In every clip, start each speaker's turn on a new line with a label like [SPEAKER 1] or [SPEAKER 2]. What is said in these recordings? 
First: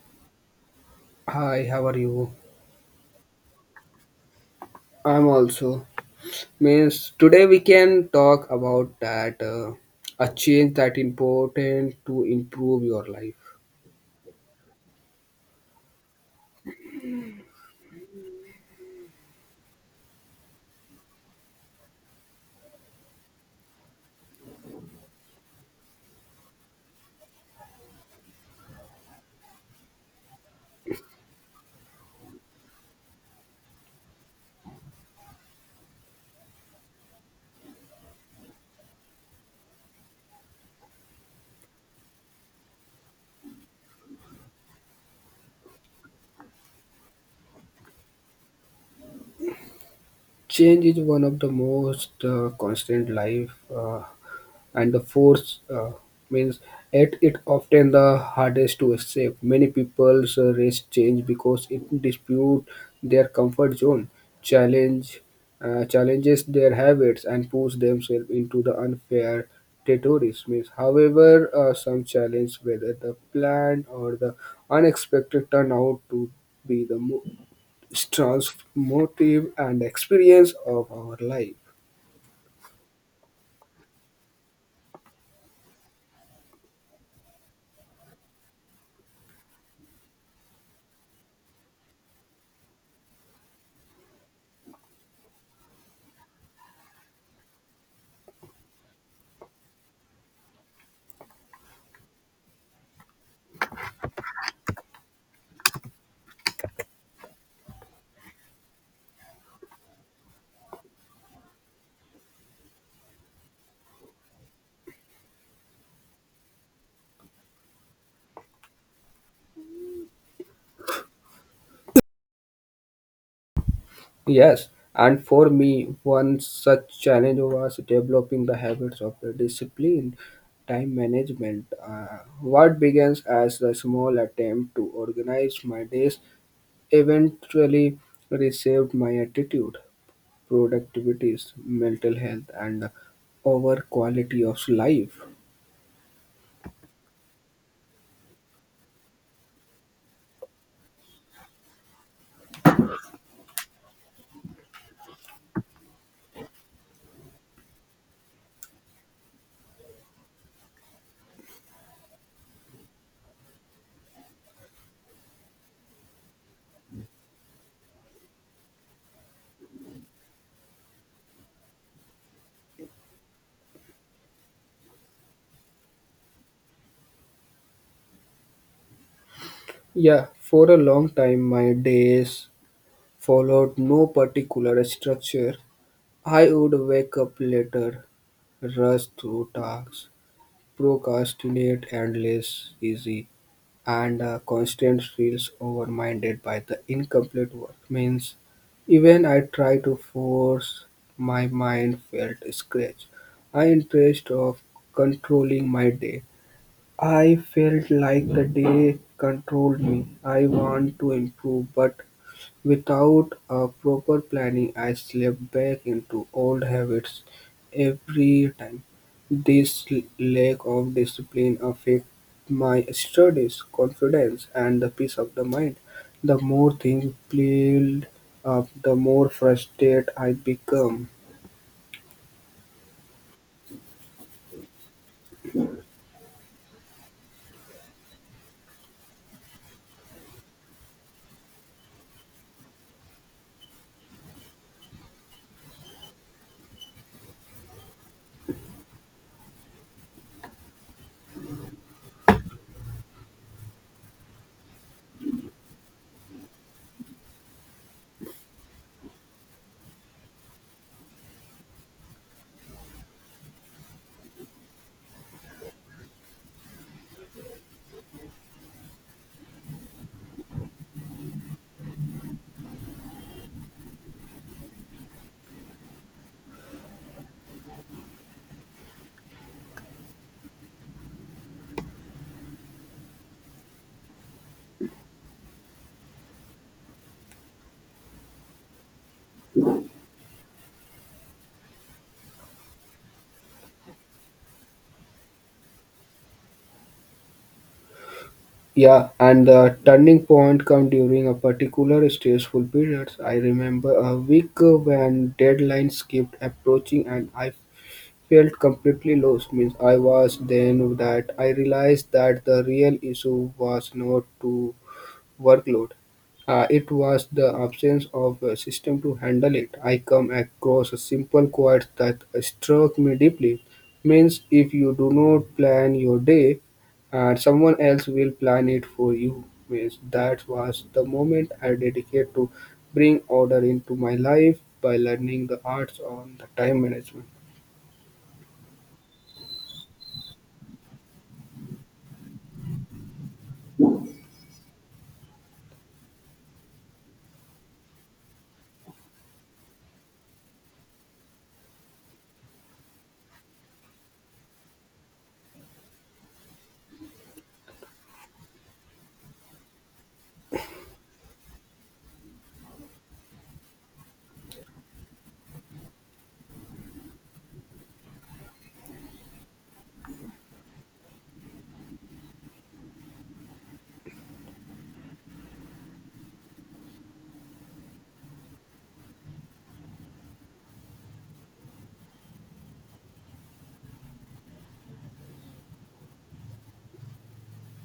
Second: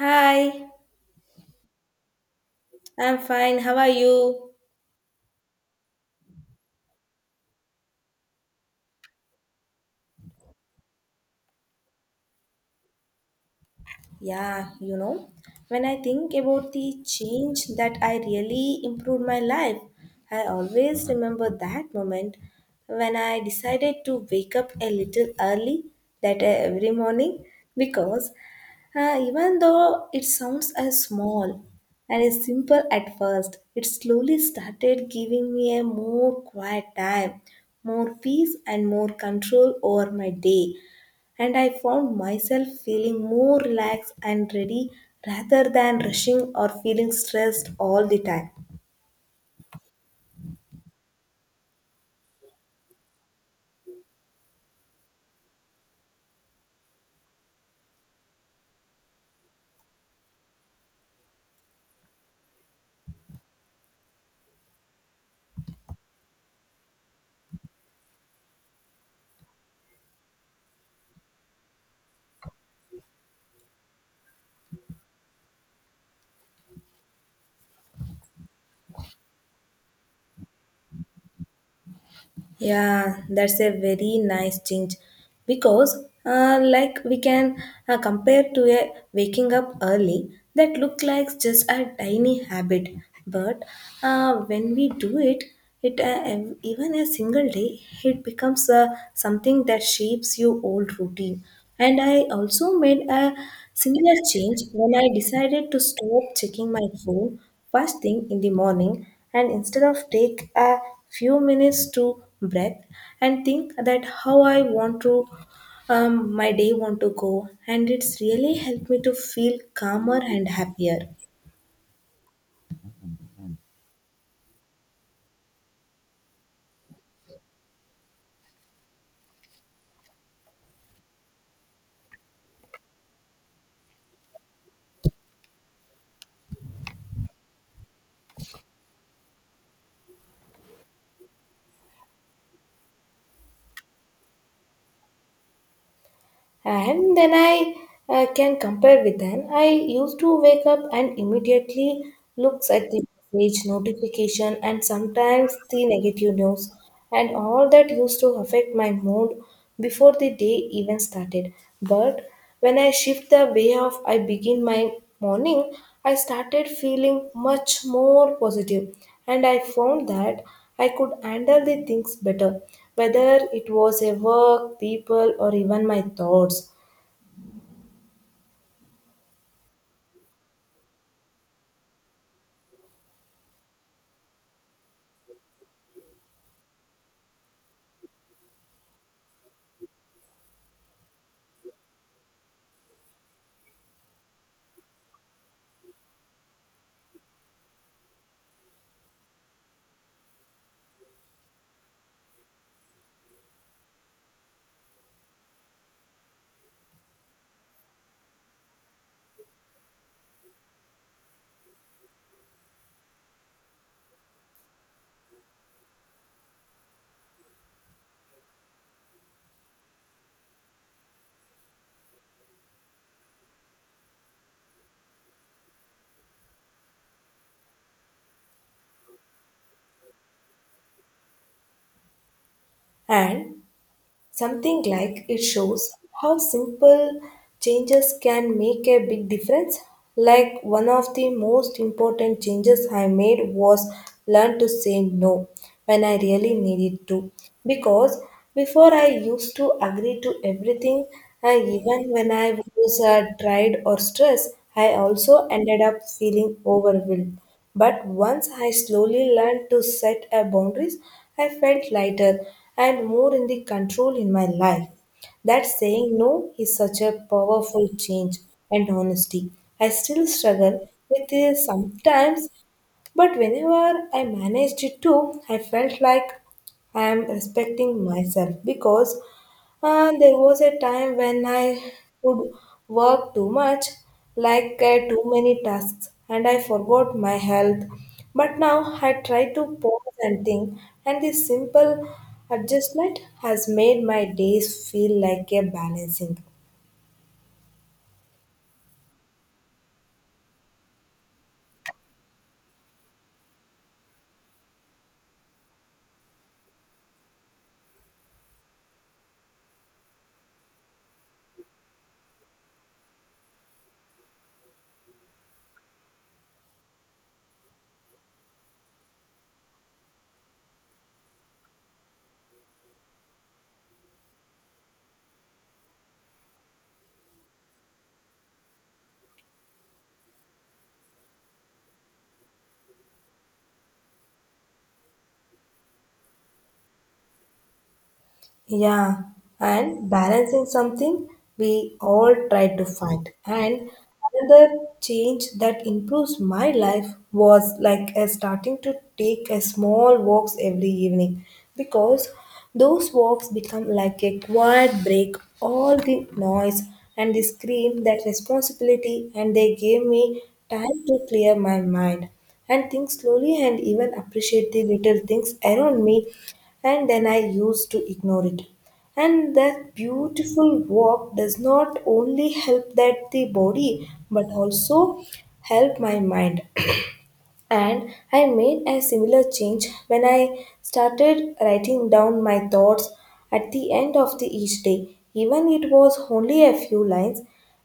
[SPEAKER 1] Hi,
[SPEAKER 2] Hi, how are you?
[SPEAKER 1] I'm fine. How are you?
[SPEAKER 2] I'm also. Means today we can talk about that a change that important to improve your life.
[SPEAKER 1] Yeah, you know, when I think about the change that I really improved my life, I always remember that moment when I decided to wake up a little early that every morning, because even though it sounds as small and as simple at first, it slowly started giving me a more quiet time, more peace, and more control over my day. And I found myself feeling more relaxed and ready rather than rushing or feeling stressed all the time.
[SPEAKER 2] Change is one of the most constant life. And the force means it often the hardest to escape. Many people's race change because it dispute their comfort zone, challenge challenges their habits, and push themselves into the unfair territories. Means, however, some challenge whether the plan or the unexpected turn out to be the mo- transformative and experience of our life.
[SPEAKER 1] Yeah, that's a very nice change because, we can compare to a waking up early that look like just a tiny habit, but when we do it, it even a single day, it becomes something that shapes your old routine. And I also made a similar change when I decided to stop checking my phone first thing in the morning, and instead of take a few minutes to breath and think that how I want to, my day want to go, and it's really helped me to feel calmer and happier.
[SPEAKER 2] Yes, and for me, one such challenge was developing the habits of the disciplined time management. What begins as a small attempt to organize my days eventually reshaped my attitude, productivities, mental health, and over quality of life.
[SPEAKER 1] And then I can compare with then I used to wake up and immediately looks at the message notification and sometimes the negative news, and all that used to affect my mood before the day even started. But when I shift the way of I begin my morning, I started feeling much more positive, and I found that I could handle the things better, whether it was a work, people, or even my thoughts.
[SPEAKER 2] Yeah, for a long time, my days followed no particular structure. I would wake up later, rush through tasks, procrastinate endless easy, and constant feels overminded by the incomplete work. Means even I try to force my mind felt scratch. I interest of controlling my day. I felt like the day controlled me. I want to improve, but without a proper planning, I slipped back into old habits every time. This lack of discipline affects my studies, confidence, and the peace of the mind. The more things pile up, the more frustrated I become.
[SPEAKER 1] And something like it shows how simple changes can make a big difference. Like, one of the most important changes I made was learn to say no when I really needed to. Because before I used to agree to everything, and even when I was tired or stressed, I also ended up feeling overwhelmed. But once I slowly learned to set a boundaries, I felt lighter and more in the control in my life. That saying no is such a powerful change and honesty. I still struggle with it sometimes, but whenever I managed it too, I felt like I am respecting myself. Because there was a time when I would work too much, like, too many tasks, and I forgot my health. But now I try to pause and think, and this simple adjustment has made my days feel like a balancing.
[SPEAKER 2] Yeah, and the turning point come during a particular stressful period. I remember a week when deadlines kept approaching, and I felt completely lost. Means I was then that I realized that the real issue was not to workload. It was the absence of a system to handle it. I come across a simple quote that struck me deeply. Means if you do not plan your day, and someone else will plan it for you. Means that was the moment I dedicated to bring order into my life by learning the arts on the time management.
[SPEAKER 1] Yeah, and balancing something we all try to find. And another change that improves my life was like, starting to take a small walks every evening, because those walks become like a quiet break, all the noise and the scream, that responsibility, and they gave me time to clear my mind and think slowly and even appreciate the little things around me and then I used to ignore it. And that beautiful walk does not only help that the body but also help my mind. And I made a similar change when I started writing down my thoughts at the end of the each day. Even it was only a few lines,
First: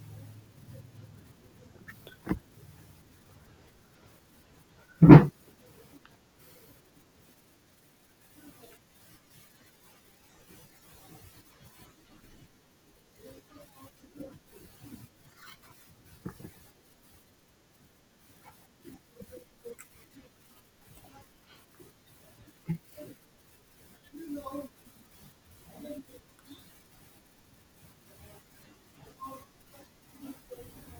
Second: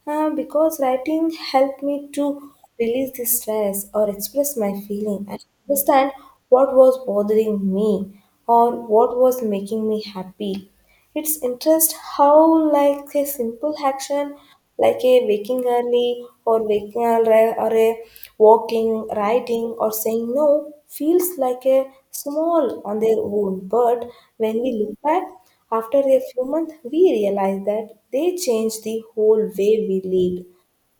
[SPEAKER 1] because writing helped me to release the stress or express my feeling and understand what was bothering me or what was making me happy. It's interest how like a simple action like a waking early or a walking, writing, or saying no feels like a small on their own. But when we look back after a few months, we realize that they change the whole way we live.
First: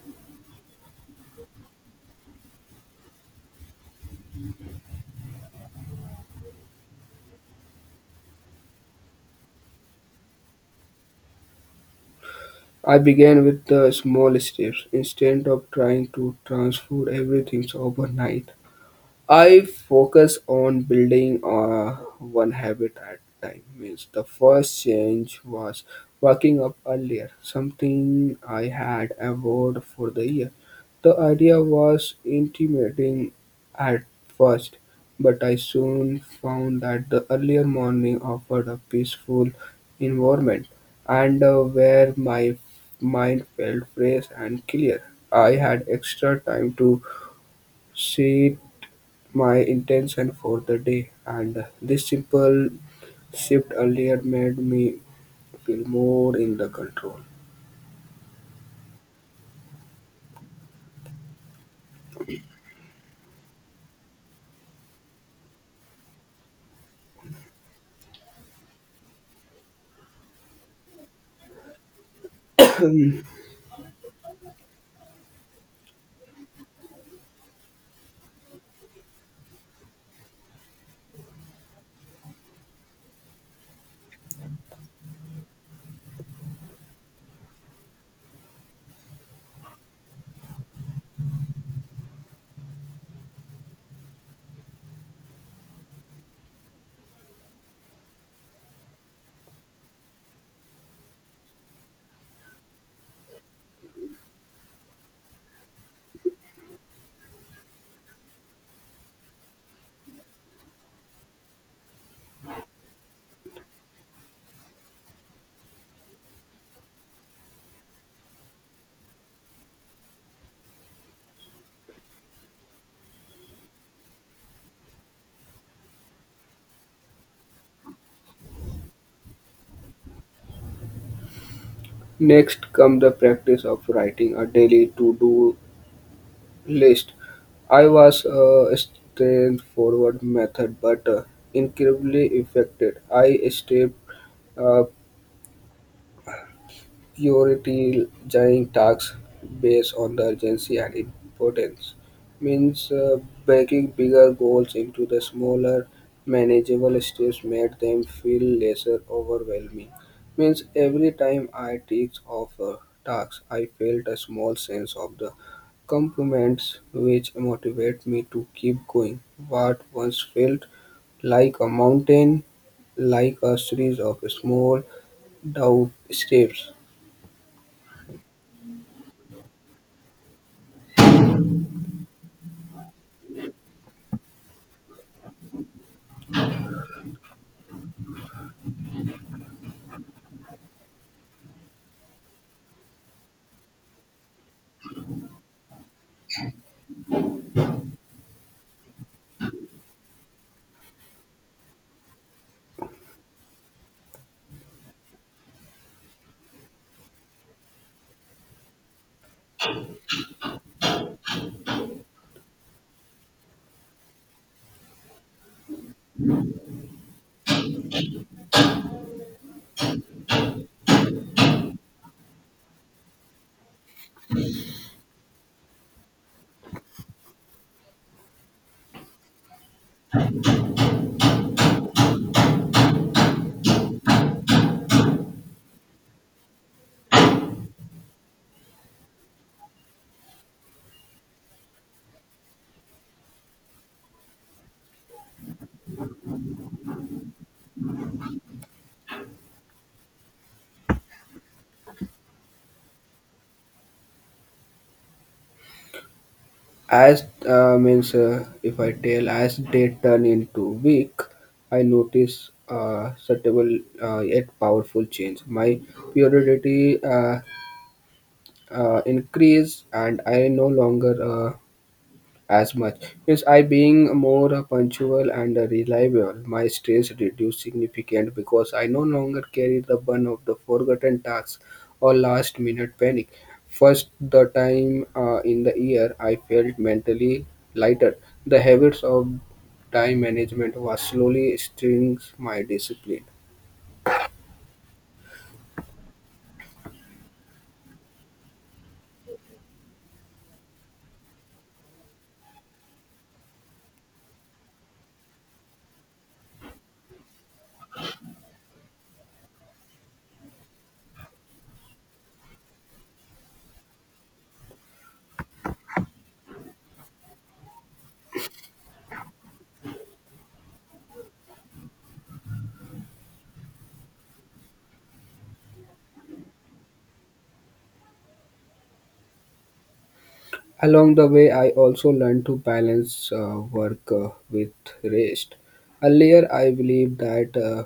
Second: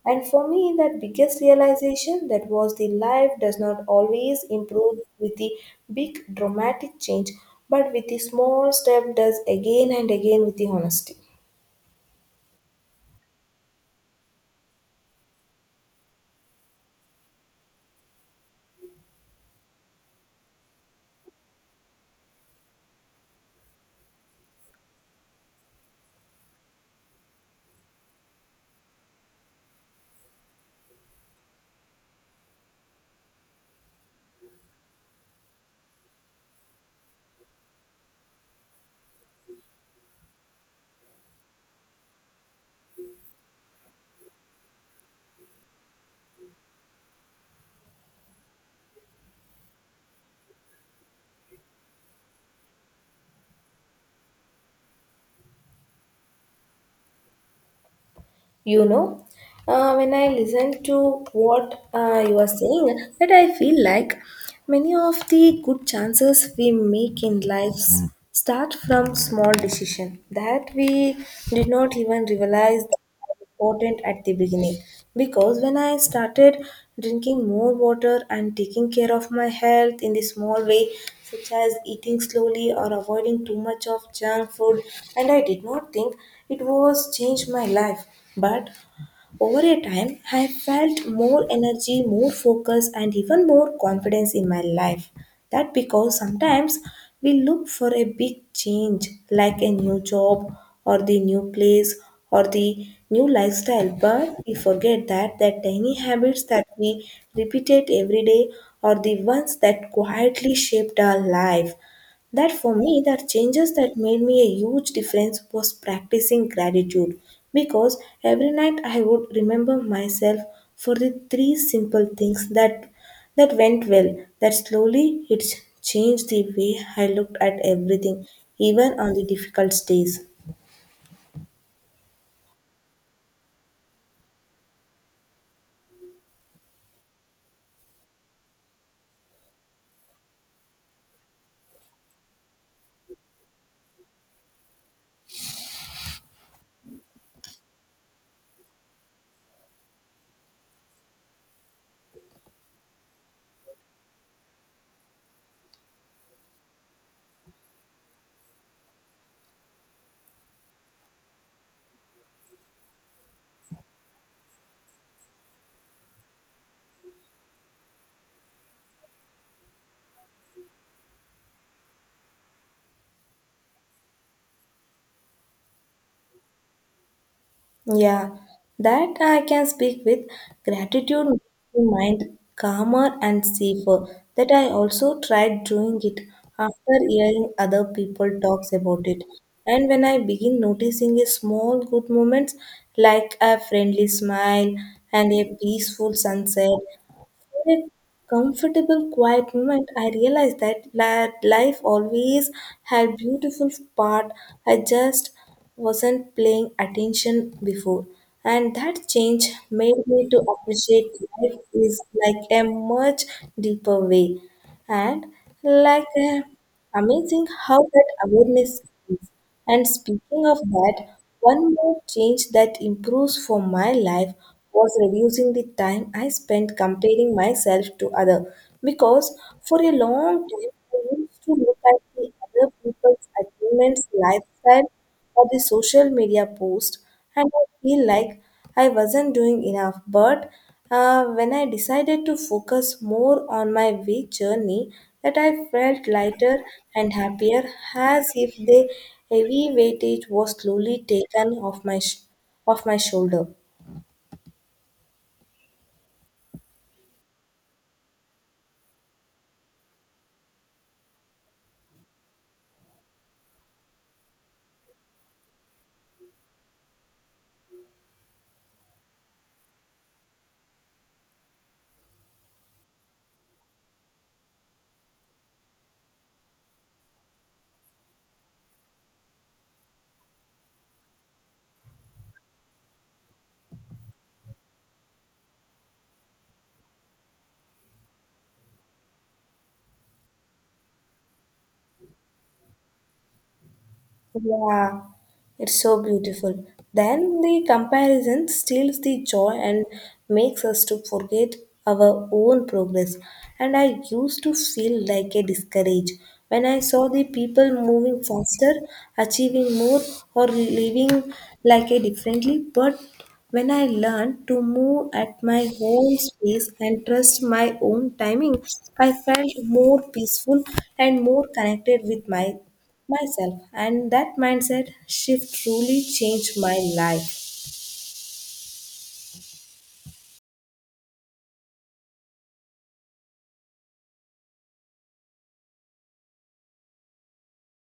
[SPEAKER 1] And for me, that biggest realization that was the life does not always improve with the big dramatic change, but with the small step does again and again with the honesty.
[SPEAKER 2] I began with the small steps instead of trying to transform everything overnight. I focus on building one habit at time. Means the first change was waking up earlier, something I had avoided for the year. The idea was intimidating at first, but I soon found that the earlier morning offered a peaceful environment and where my mind felt fresh and clear. I had extra time to sit my intention for the day, and this simple shift earlier made me feel more in the control.
[SPEAKER 1] You know, when I listen to what you are saying, that I feel like many of the good chances we make in lives start from small decision that we did not even realize that were important at the beginning. Because when I started drinking more water and taking care of my health in the small way, such as eating slowly or avoiding too much of junk food, and I did not think it was changed my life, but over a time, I have felt more energy, more focus, and even more confidence in my life. That because sometimes we look for a big change, like a new job, or the new place, or the new lifestyle, but we forget that the tiny habits that we repeated every day are the ones that quietly shaped our life. That for me, the changes that made me a huge difference was practicing gratitude, because every night I would remember myself for the three simple things that went well. That slowly it changed the way I looked at everything, even on the difficult days.
[SPEAKER 2] Next come the practice of writing a daily to-do list. I was a straightforward method, but incredibly effective. I stepped up prioritizing tasks based on the urgency and importance. Means breaking bigger goals into the smaller manageable steps made them feel lesser overwhelming. Means every time I ticked off a task, I felt a small sense of the compliments, which motivate me to keep going. What once felt like a mountain, like a series of small down steps.
[SPEAKER 1] Yeah, that I can speak with gratitude makes the mind calmer and safer. That I also tried doing it after hearing other people talks about it. And when I begin noticing a small good moments, like a friendly smile and a peaceful sunset, a comfortable, quiet moment, I realized that life always had beautiful part. I just wasn't paying attention before, and that change made me to appreciate life is like a much deeper way. And like, amazing how that awareness is things. And speaking of that, one more change that improves for my life was reducing the time I spent comparing myself to other, because for a long time I used to look at the other people's achievements, lifestyle, or the social media post and I feel like I wasn't doing enough. But when I decided to focus more on my week journey, that I felt lighter and happier, as if the heavy weightage was slowly taken off my off my shoulder.
[SPEAKER 2] As Means, if I tell as they turn into weak, I notice subtle yet powerful change. My purity increase, and I no longer. As much. Yes, I being more punctual and reliable, my stress reduced significant because I no longer carry the burden of the forgotten tasks or last minute panic. First, the time in the year I felt mentally lighter. The habits of time management was slowly strengthening my discipline.
[SPEAKER 1] Yeah, it's so beautiful. Then the comparison steals the joy and makes us to forget our own progress. And I used to feel like a discouraged when I saw the people moving faster, achieving more, or living like a differently. But when I learned to move at my own pace and trust my own timing, I felt more peaceful and more connected with myself. And that mindset shift truly changed my life.
[SPEAKER 2] Along the way, I also learned to balance work with rest. Earlier, I believed that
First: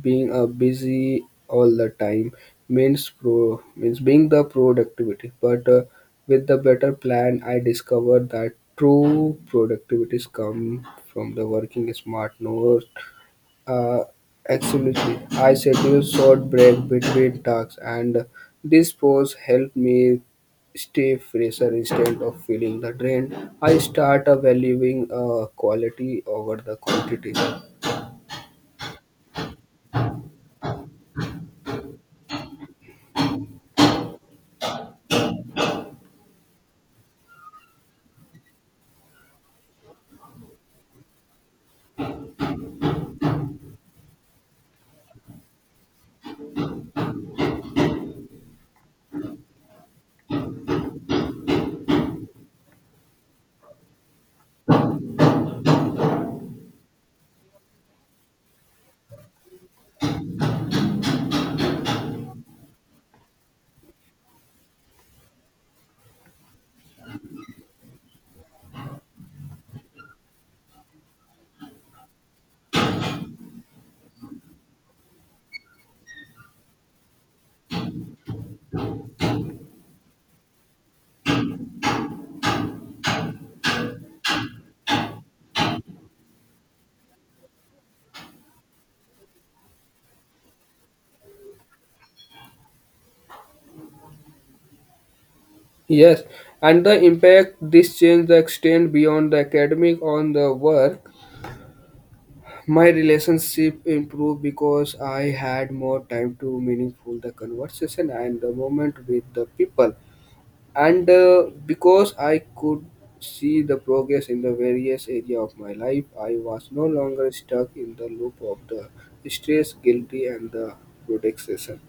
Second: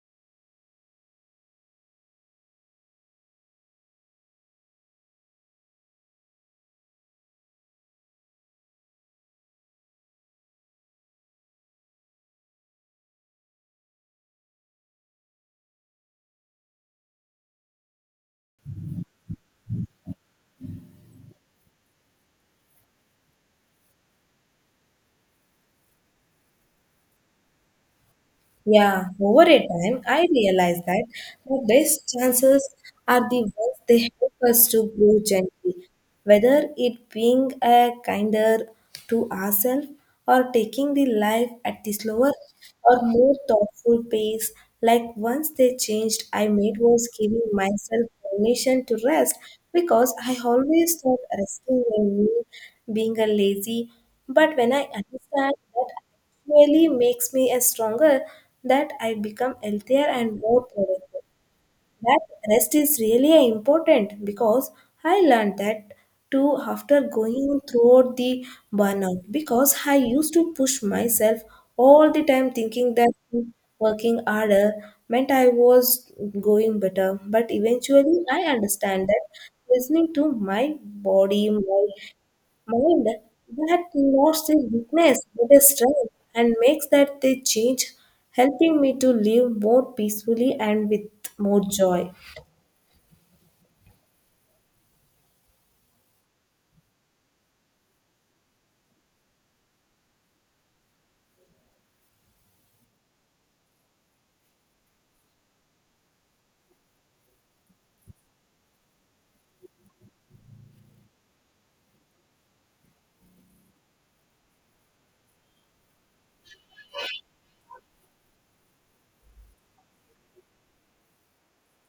[SPEAKER 2] being busy all the time means being the productivity. But with the better plan, I discovered that true productivities come from the working smart, not uh, absolutely. I schedule short break between tasks, and this pause helped me stay fresher instead of feeling the drain. I start valuing quality over the quantity.
[SPEAKER 1] Yeah, over a time, I realized that the best chances are the ones they help us to grow gently, whether it being a kinder to ourselves or taking the life at the slower or more thoughtful pace. Like once they changed, I made was giving myself permission to rest, because I always thought resting meant me being a lazy, but when I understand that really makes me a stronger, that I become healthier and more productive. That rest is really important, because I learned that too after going throughout the burnout, because I used to push myself all the time thinking that working harder meant I was going better. But eventually I understand that listening to my body, my mind, that not a weakness but a strength, and makes that they change helping me to live more peacefully and with more joy.
[SPEAKER 2] Yes, and the impact this change the extend beyond the academic on the work. My relationship improved because I had more time to meaningful the conversation and the moment with the people, and because I could see the progress in the various area of my life, I was no longer stuck in the loop of the stress, guilty, and the protection.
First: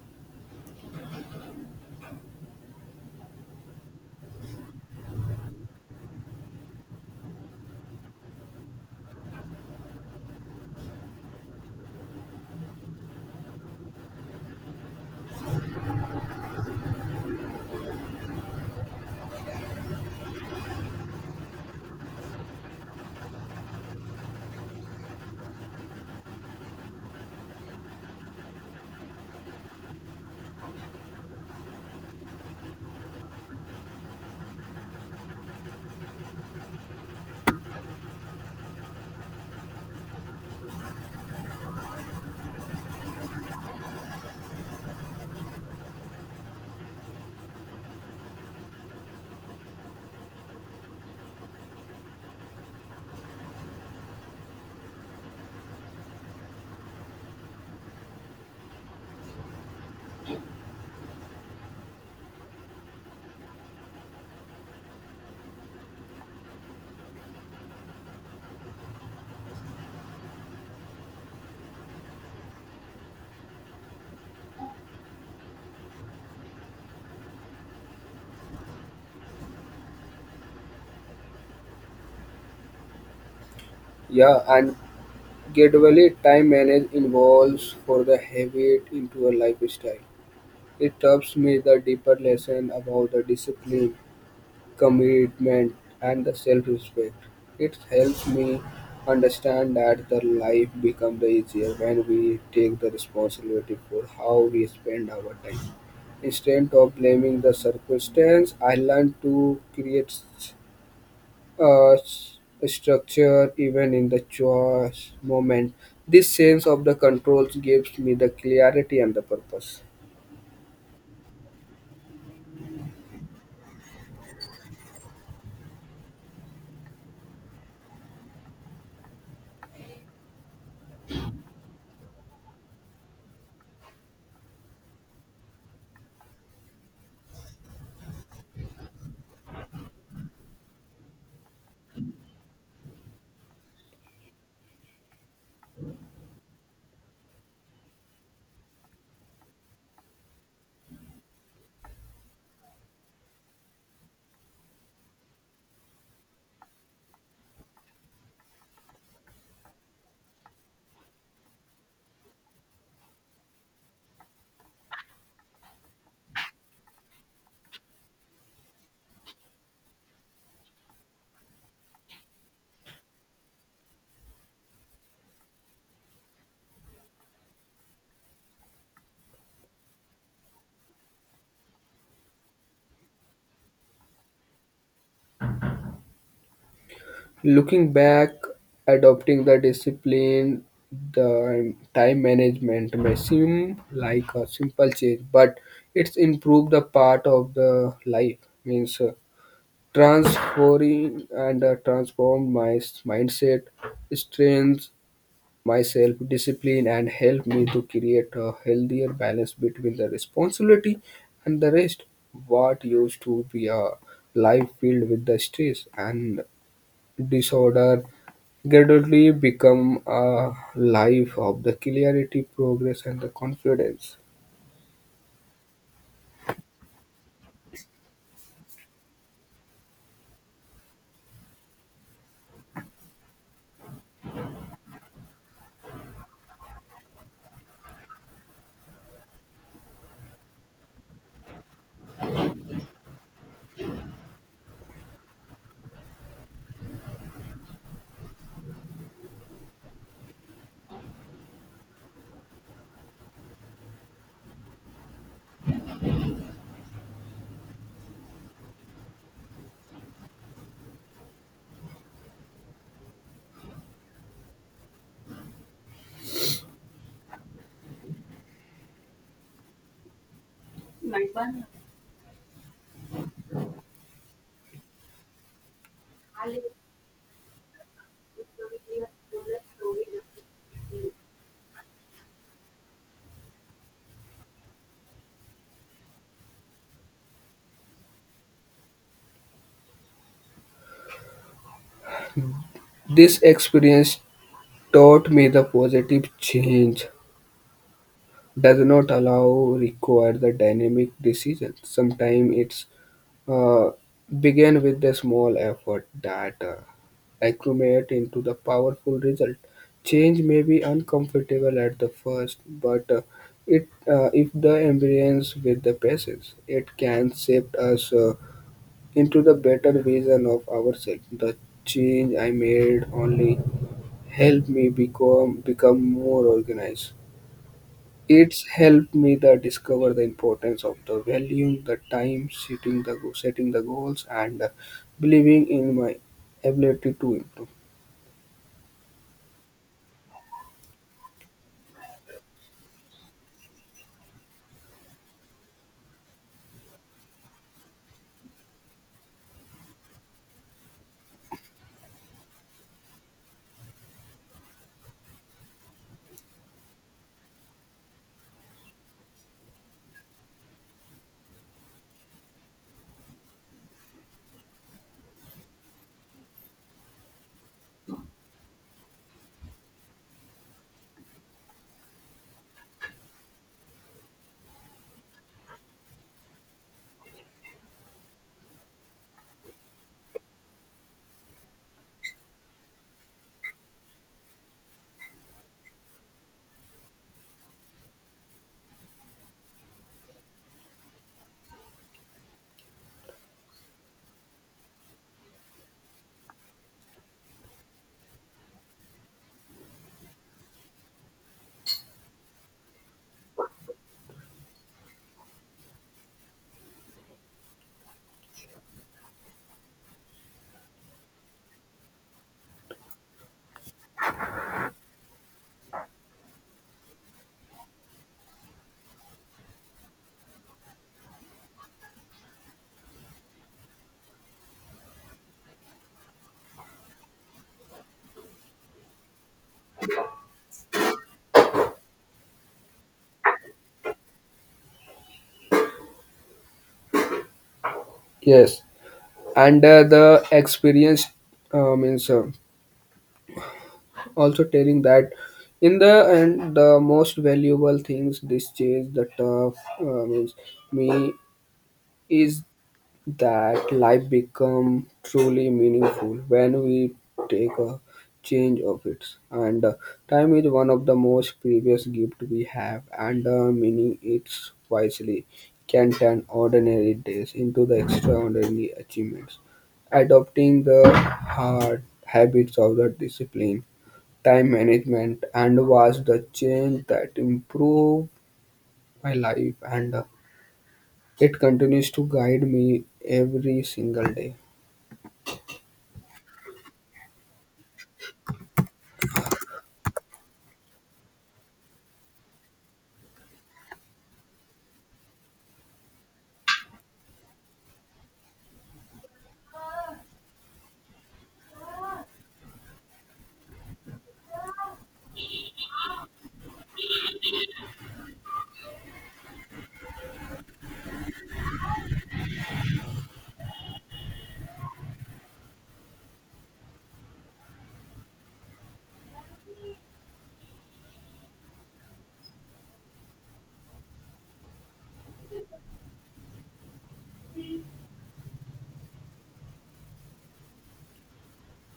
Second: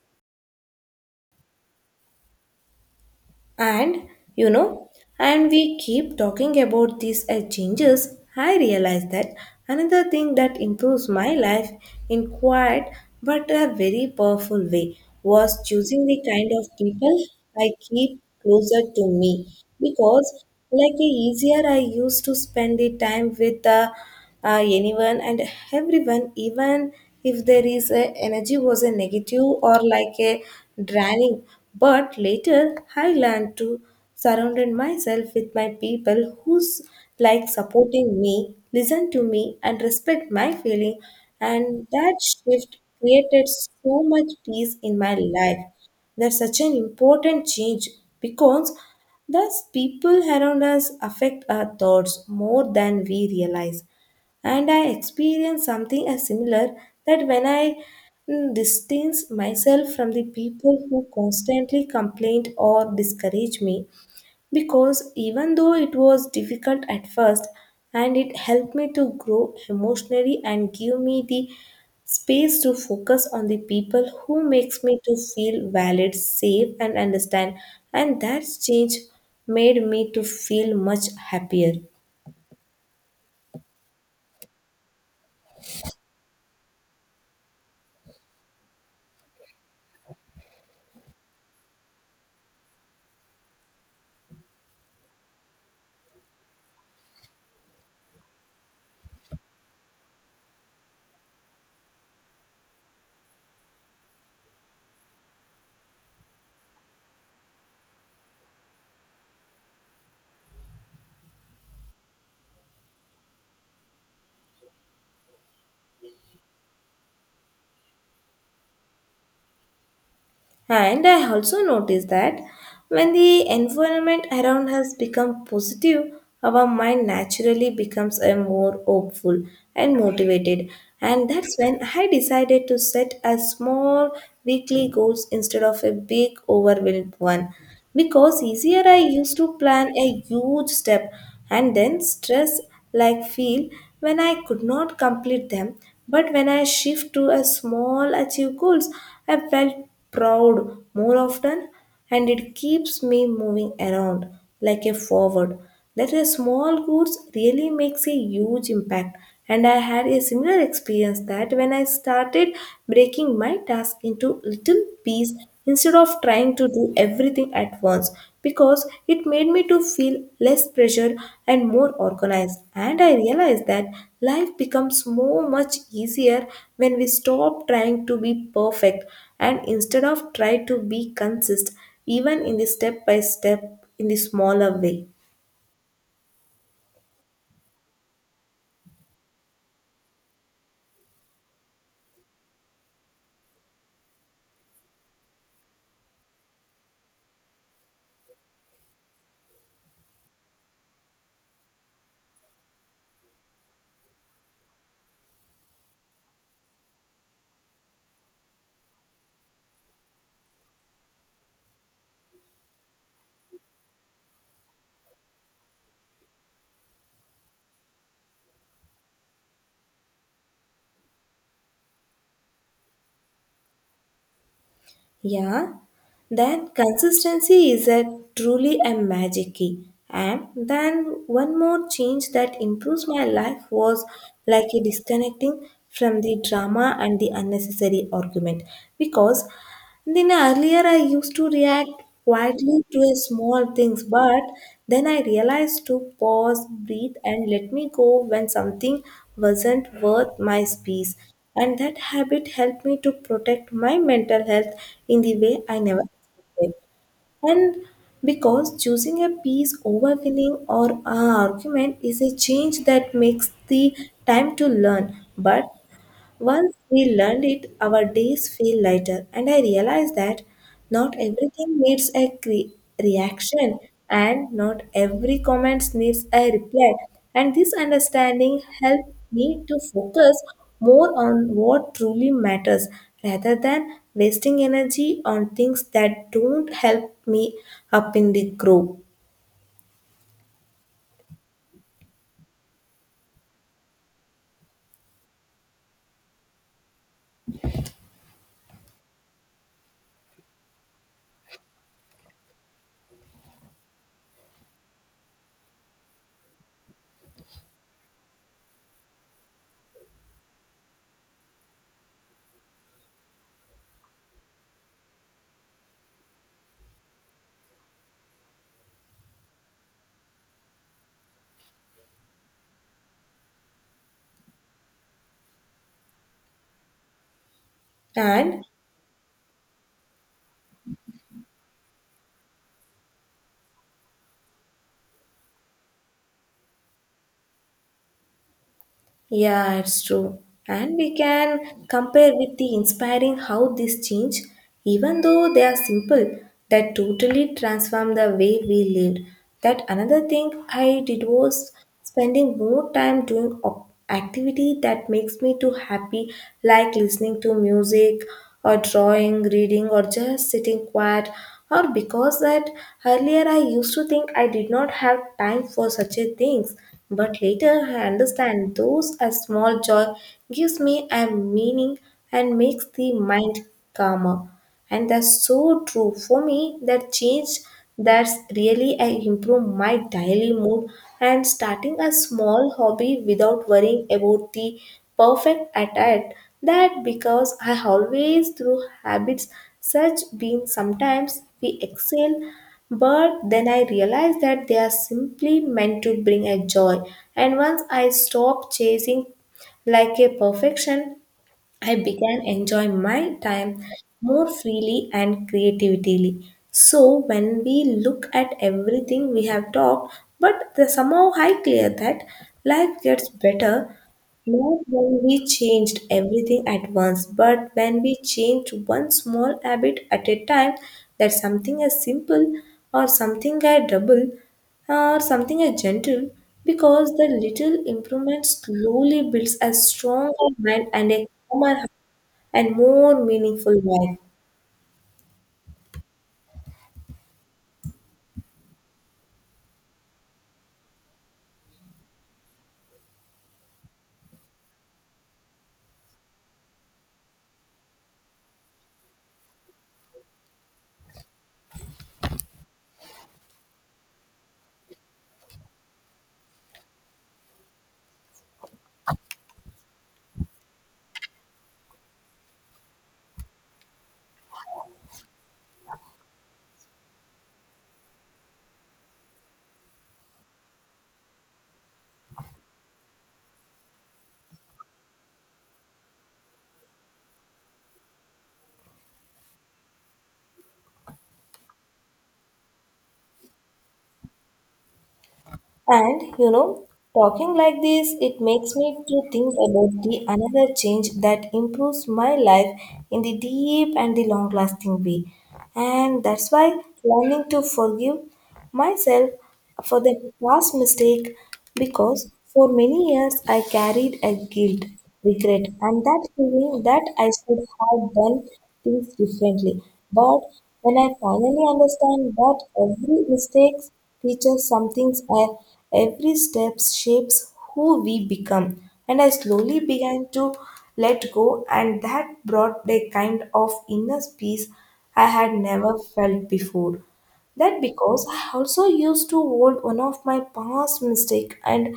[SPEAKER 1] And you know, and we keep talking about these changes. I realize that another thing that improves my life in quiet but a very powerful way was choosing the kind of people I keep closer to me. Because like a easier I used to spend the time with the anyone and everyone, even if there is a energy was a negative or like a draining. But later, I learned to surrounded myself with my people who's like supporting me, listen to me, and respect my feeling. And that shift created so much peace in my life. That's such an important change, because thus people around us affect our thoughts more than we realize. And I experienced something as similar, that when I distanced myself from the people who constantly complained or discouraged me, because even though it was difficult at first, and it helped me to grow emotionally and give me the space to focus on the people who makes me to feel valid safe and understand, and that change made me to feel much happier.
[SPEAKER 2] Yeah, and gradually, time management evolves for the habit into a lifestyle. It helps me the deeper lesson about the discipline, commitment, and the self-respect. It helps me understand that the life becomes the easier when we take the responsibility for how we spend our time. Instead of blaming the circumstance, I learn to create uh, s- structure even in the choice moment. This sense of the controls gives me the clarity and the purpose.
[SPEAKER 1] And I also noticed that when the environment around us becomes positive, our mind naturally becomes a more hopeful and motivated. And that's when I decided to set a small weekly goals instead of a big overwhelmed one because easier I used to plan a huge step and then stress like feel when I could not complete them, but when I shift to a small achieve goals I felt proud more often and it keeps me moving around like a forward, that a small goods really makes a huge impact. And I had a similar experience that when I started breaking my task into little pieces instead of trying to do everything at once, because it made me to feel less pressure and more organized. And I realized that life becomes so much easier when we stop trying to be perfect and instead of try to be consistent, even in the step by step, in the smaller way.
[SPEAKER 2] Looking back, adopting the discipline, the time management may seem like a simple change, but it's improved the part of the life. Means transferring and transform my mindset, strengths, my self discipline and help me to create a healthier balance between the responsibility and the rest. What used to be a life filled with the stress and disorder gradually become a life of the clarity, progress, and the confidence.
[SPEAKER 1] Yeah, that consistency is a truly a magic key. And then one more change that improves my life was like a disconnecting from the drama and the unnecessary argument, because then earlier I used to react quietly to a small things, but then I realized to pause, breathe, and let me go when something wasn't worth my space. And that habit helped me to protect my mental health in the way I never expected. And because choosing a peace over winning or an argument is a change that makes the time to learn, but once we learned it, our days feel lighter, and I realized that not everything needs a reaction and not every comment needs a reply. And this understanding helped me to focus more on what truly matters rather than wasting energy on things that don't help me up in the group.
[SPEAKER 2] This experience taught me the positive change does not allow require the dynamic decision. Sometimes it's uh, begin with the small effort that accumulate into the powerful result. Change may be uncomfortable at the first, but it if the embrace with the patience, it can shape us into the better vision of ourselves. The change I made only helped me become more organized.
[SPEAKER 1] And
[SPEAKER 2] It's helped me the discover the importance of the valuing the time, setting setting the goals, and believing in my ability to improve.
[SPEAKER 1] Yeah, it's true. And we can compare with the inspiring how this change, even though they are simple, that totally transform the way we lived. That another thing I did was spending more time doing activity that makes me too happy, like listening to music or drawing, reading, or just sitting quiet. Or because that earlier I used to think I did not have time for such a things, but later I understand those a small joy gives me a meaning and makes the mind calmer. And that's so true for me that change, that's really I improve my daily mood and starting a small hobby without worrying about the perfect attire, that because I always through habits such being sometimes we excel, but then I realized that they are simply meant to bring a joy. And once I stopped chasing like a perfection, I began enjoying my time more freely and creatively. So when we look at everything we have talked, but the somehow I clear that life gets better not when we changed everything at once, but when we changed one small habit at a time, that something as simple or something as double or something as gentle, because the little improvement slowly builds a stronger mind and a calmer heart and more meaningful life.
[SPEAKER 2] Yes, and the experience means also telling that in the end the most valuable things this change the tough means me is that life become truly meaningful when we take a change of it and time is one of the most precious gift we have and meaning it's wisely can turn ordinary days into the extraordinary achievements adopting the hard habits of the discipline time management and was the change that improved my life and it continues to guide me every single day.
[SPEAKER 1] And you know, talking like this, it makes me to think about the another change that improves my life in the deep and the long lasting way. And that's why learning to forgive myself for the past mistake, because for many years I carried a guilt, regret, and that feeling that I should have done things differently. But when I finally understand that every mistake teaches something, every step shapes who we become, and I slowly began to let go, and that brought a kind of inner peace I had never felt before. That because I also used to hold one of my past mistake and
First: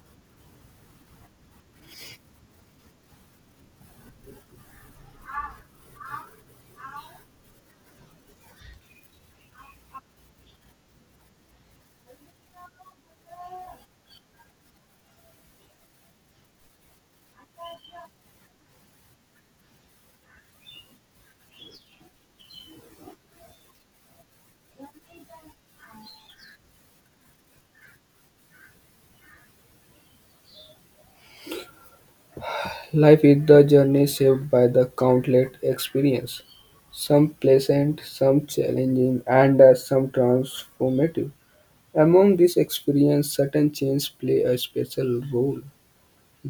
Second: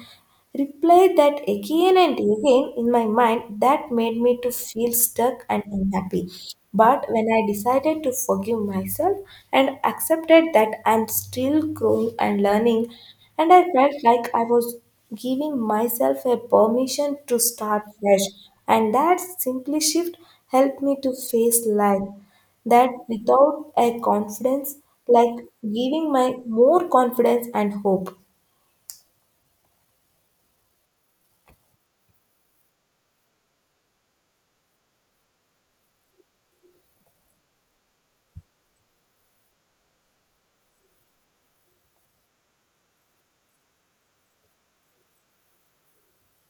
[SPEAKER 1] replay that again and again in my mind, that made me to feel stuck and unhappy. But when I decided to forgive myself and accepted that I'm still growing and learning, and I felt like I was giving myself a permission to start fresh, and that simply shift helped me to face life that without a confidence, like giving my more confidence and hope.
[SPEAKER 2] Life is the journey shaped by the countless experiences, some pleasant, some challenging, and some transformative. Among these experiences, certain changes play a special role.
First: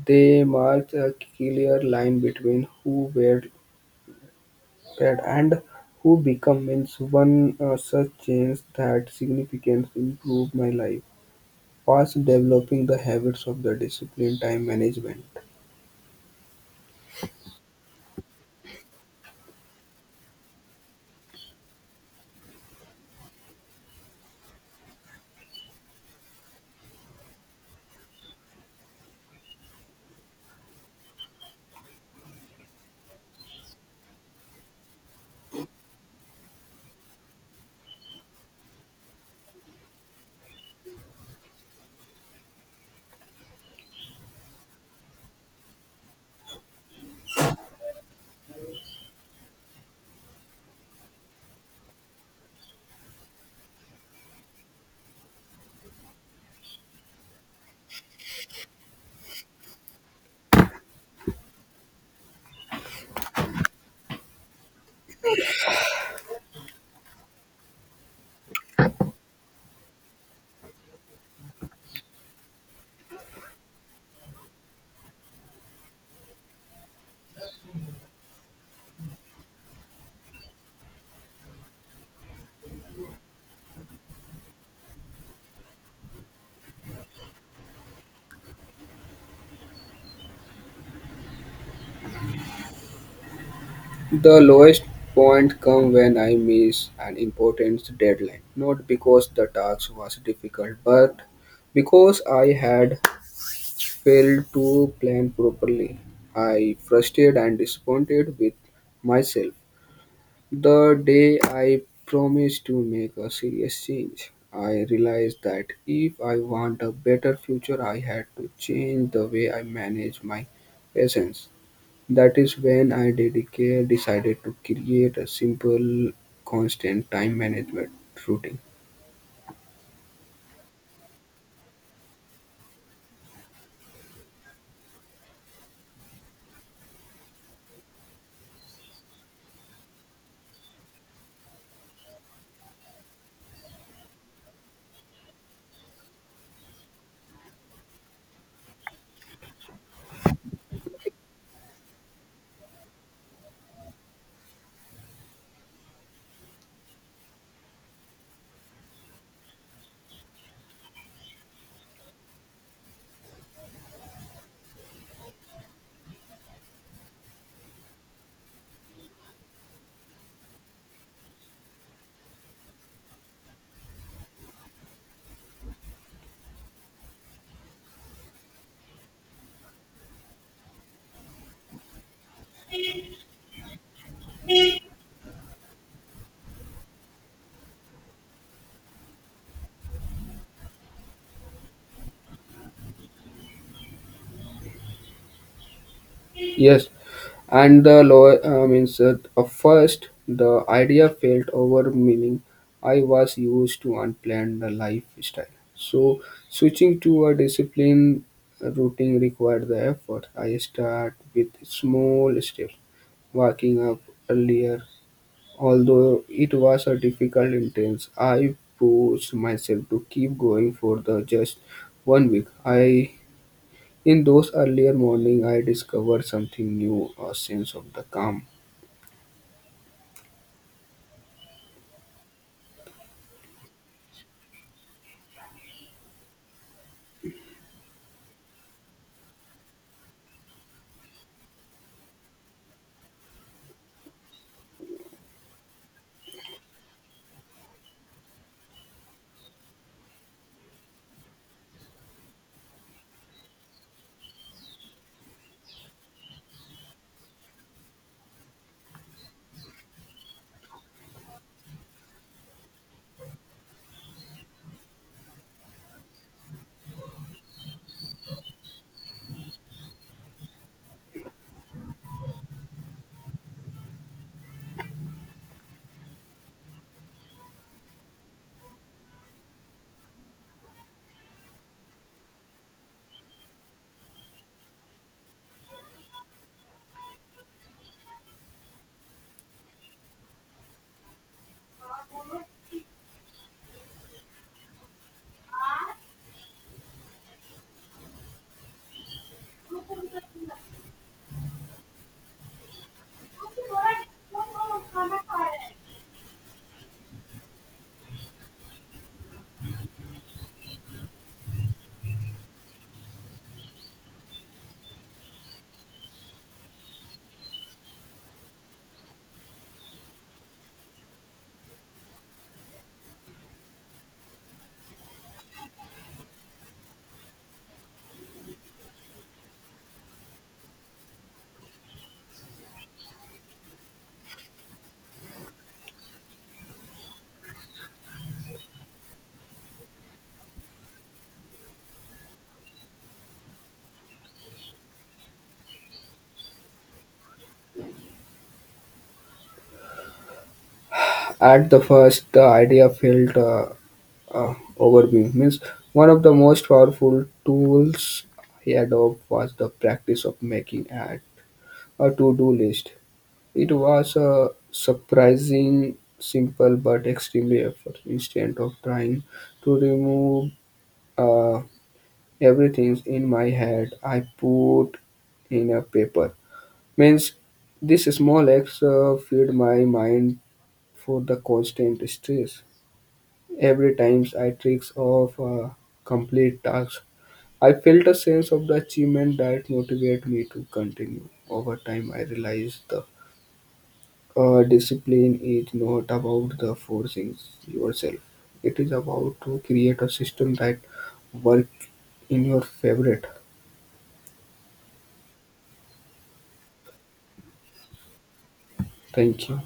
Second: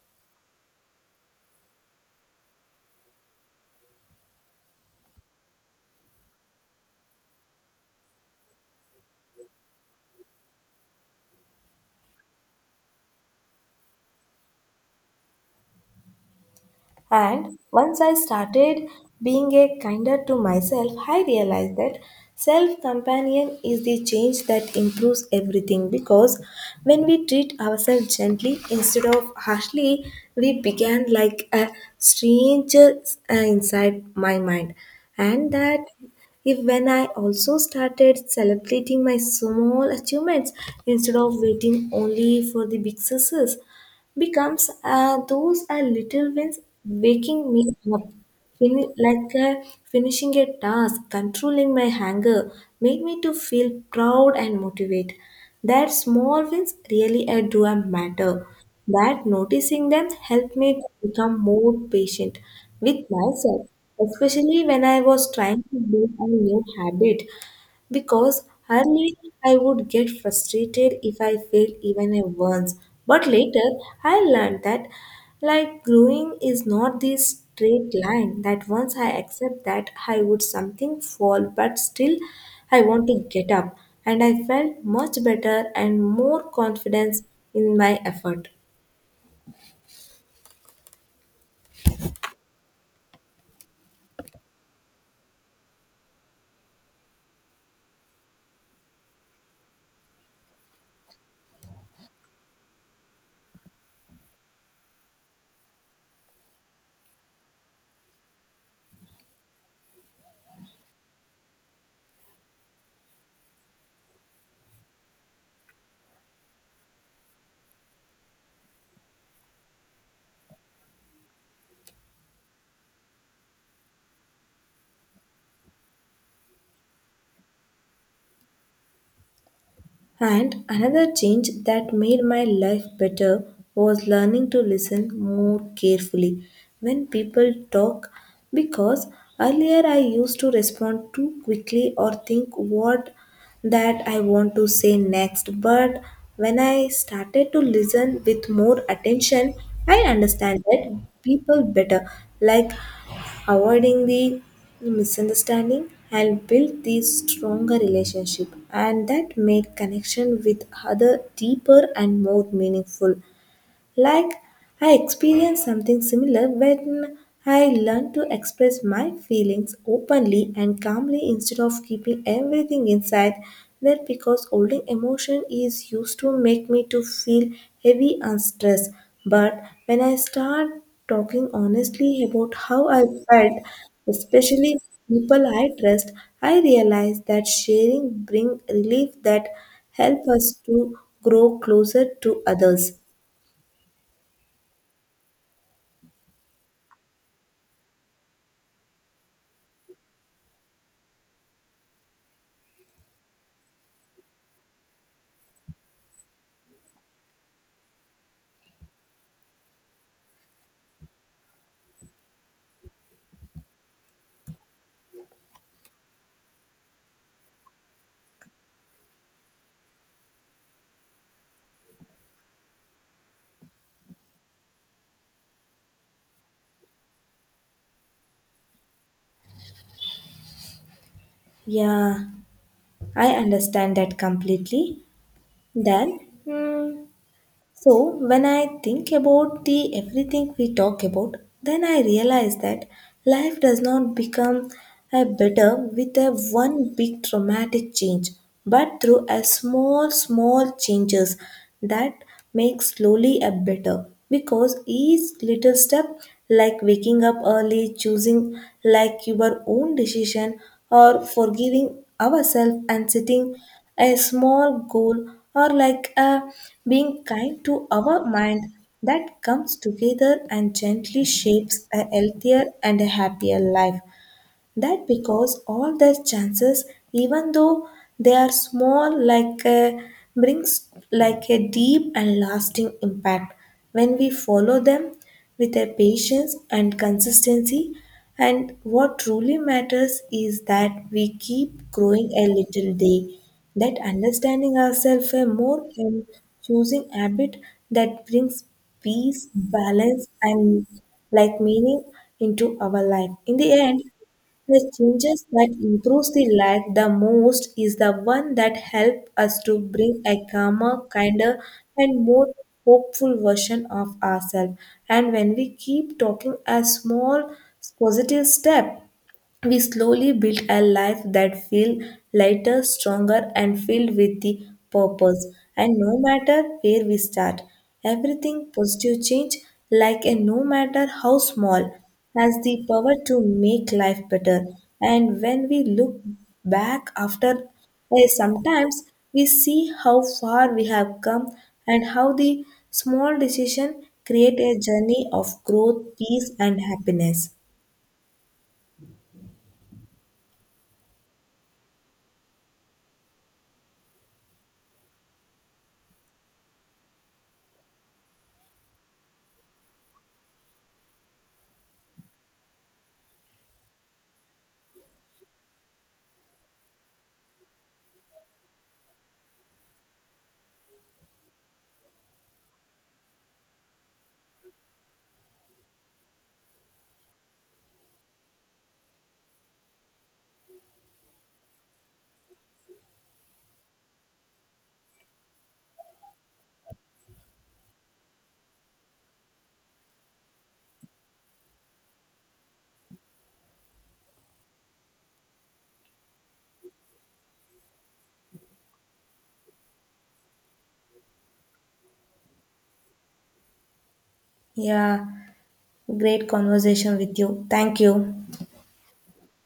[SPEAKER 2] They mark a clear line between who were bad and who become. Means one such change that significantly improved my life was developing the habits of the discipline time management.
[SPEAKER 1] And once I started being a kinder to myself, I realized that self companion is the change that improves everything, because when we treat ourselves gently instead of harshly, we began like a stranger, inside my mind. And that if when I also started celebrating my small achievements instead of waiting only for the big success, becomes, those are little wins waking me up. Fini- like uh, Finishing a task, controlling my hunger, make me to feel proud and motivate, that small wins really do a matter, that noticing them helped me to become more patient with myself, especially when I was trying to build a new habit, because early I would get frustrated if I failed even a once. But later I learned that like growing is not this straight line, that once I accept that I would something fall but still I want to get up, and I felt much better and more confidence in my effort.
[SPEAKER 2] The lowest point comes when I miss an important deadline, not because the task was difficult, but because I had failed to plan properly. I frustrated and disappointed with myself. The day I promised to make a serious change, I realized that if I want a better future, I had to change the way I manage my patients. That is when I decided to create a simple, constant time management routine.
[SPEAKER 1] And another change that made my life better was learning to listen more carefully when people talk, because earlier I used to respond too quickly or think what that I want to say next, but when I started to listen with more attention I understand that people better, like avoiding the misunderstanding help build the stronger relationship and that make connection with other deeper and more meaningful. Like, I experienced something similar when I learned to express my feelings openly and calmly instead of keeping everything inside. That because holding emotion is used to make me to feel heavy and stressed. But when I start talking honestly about how I felt, especially people I trust, I realize that sharing bring relief that help us to grow closer to others.
[SPEAKER 2] Yes, and the law means at first the idea felt over meaning. I was used to unplanned lifestyle, so switching to a disciplined routine required the effort. I start with small steps, waking up earlier. Although it was a difficult intense, I pushed myself to keep going for the just 1 week. I in those earlier morning I discovered something new, a sense of the calm.
[SPEAKER 1] Yeah, I understand that completely. Then, hmm, so, when I think about the everything we talk about, then I realize that life does not become a better with a one big dramatic change, but through a small, small changes that make slowly a better. Because each little step, like waking up early, choosing like your own decision, or forgiving ourselves and setting a small goal, or like being kind to our mind, that comes together and gently shapes a healthier and a happier life. That because all their chances, even though they are small like a, brings like a deep and lasting impact when we follow them with a patience and consistency, and what truly matters is that we keep growing a little day, that understanding ourselves a more and choosing habit that brings peace, balance, and like meaning into our life. In the end, the changes that improves the life the most is the one that help us to bring a calmer, kinder, and more hopeful version of ourselves. And when we keep talking a small positive step, we slowly build a life that feels lighter, stronger, and filled with the purpose. And no matter where we start, everything positive change, like a no matter how small, has the power to make life better. And when we look back after a sometimes, we see how far we have come and how the small decision create a journey of growth, peace, and happiness.
[SPEAKER 2] At the first the idea felt overwhelming. Means one of the most powerful tools he adopted was the practice of making at a to-do list. It was a surprising simple but extremely effort. Instead of trying to remove uh, everything in my head, I put in a paper. Means this small acts feed my mind for the constant stress. Every time I tricks off a complete task, I felt a sense of the achievement that motivated me to continue. Over time, I realized the discipline is not about the forcing yourself. It is about to create a system that work in your favorite.
[SPEAKER 1] Yeah, great conversation with you. Thank you.
[SPEAKER 2] Thank you.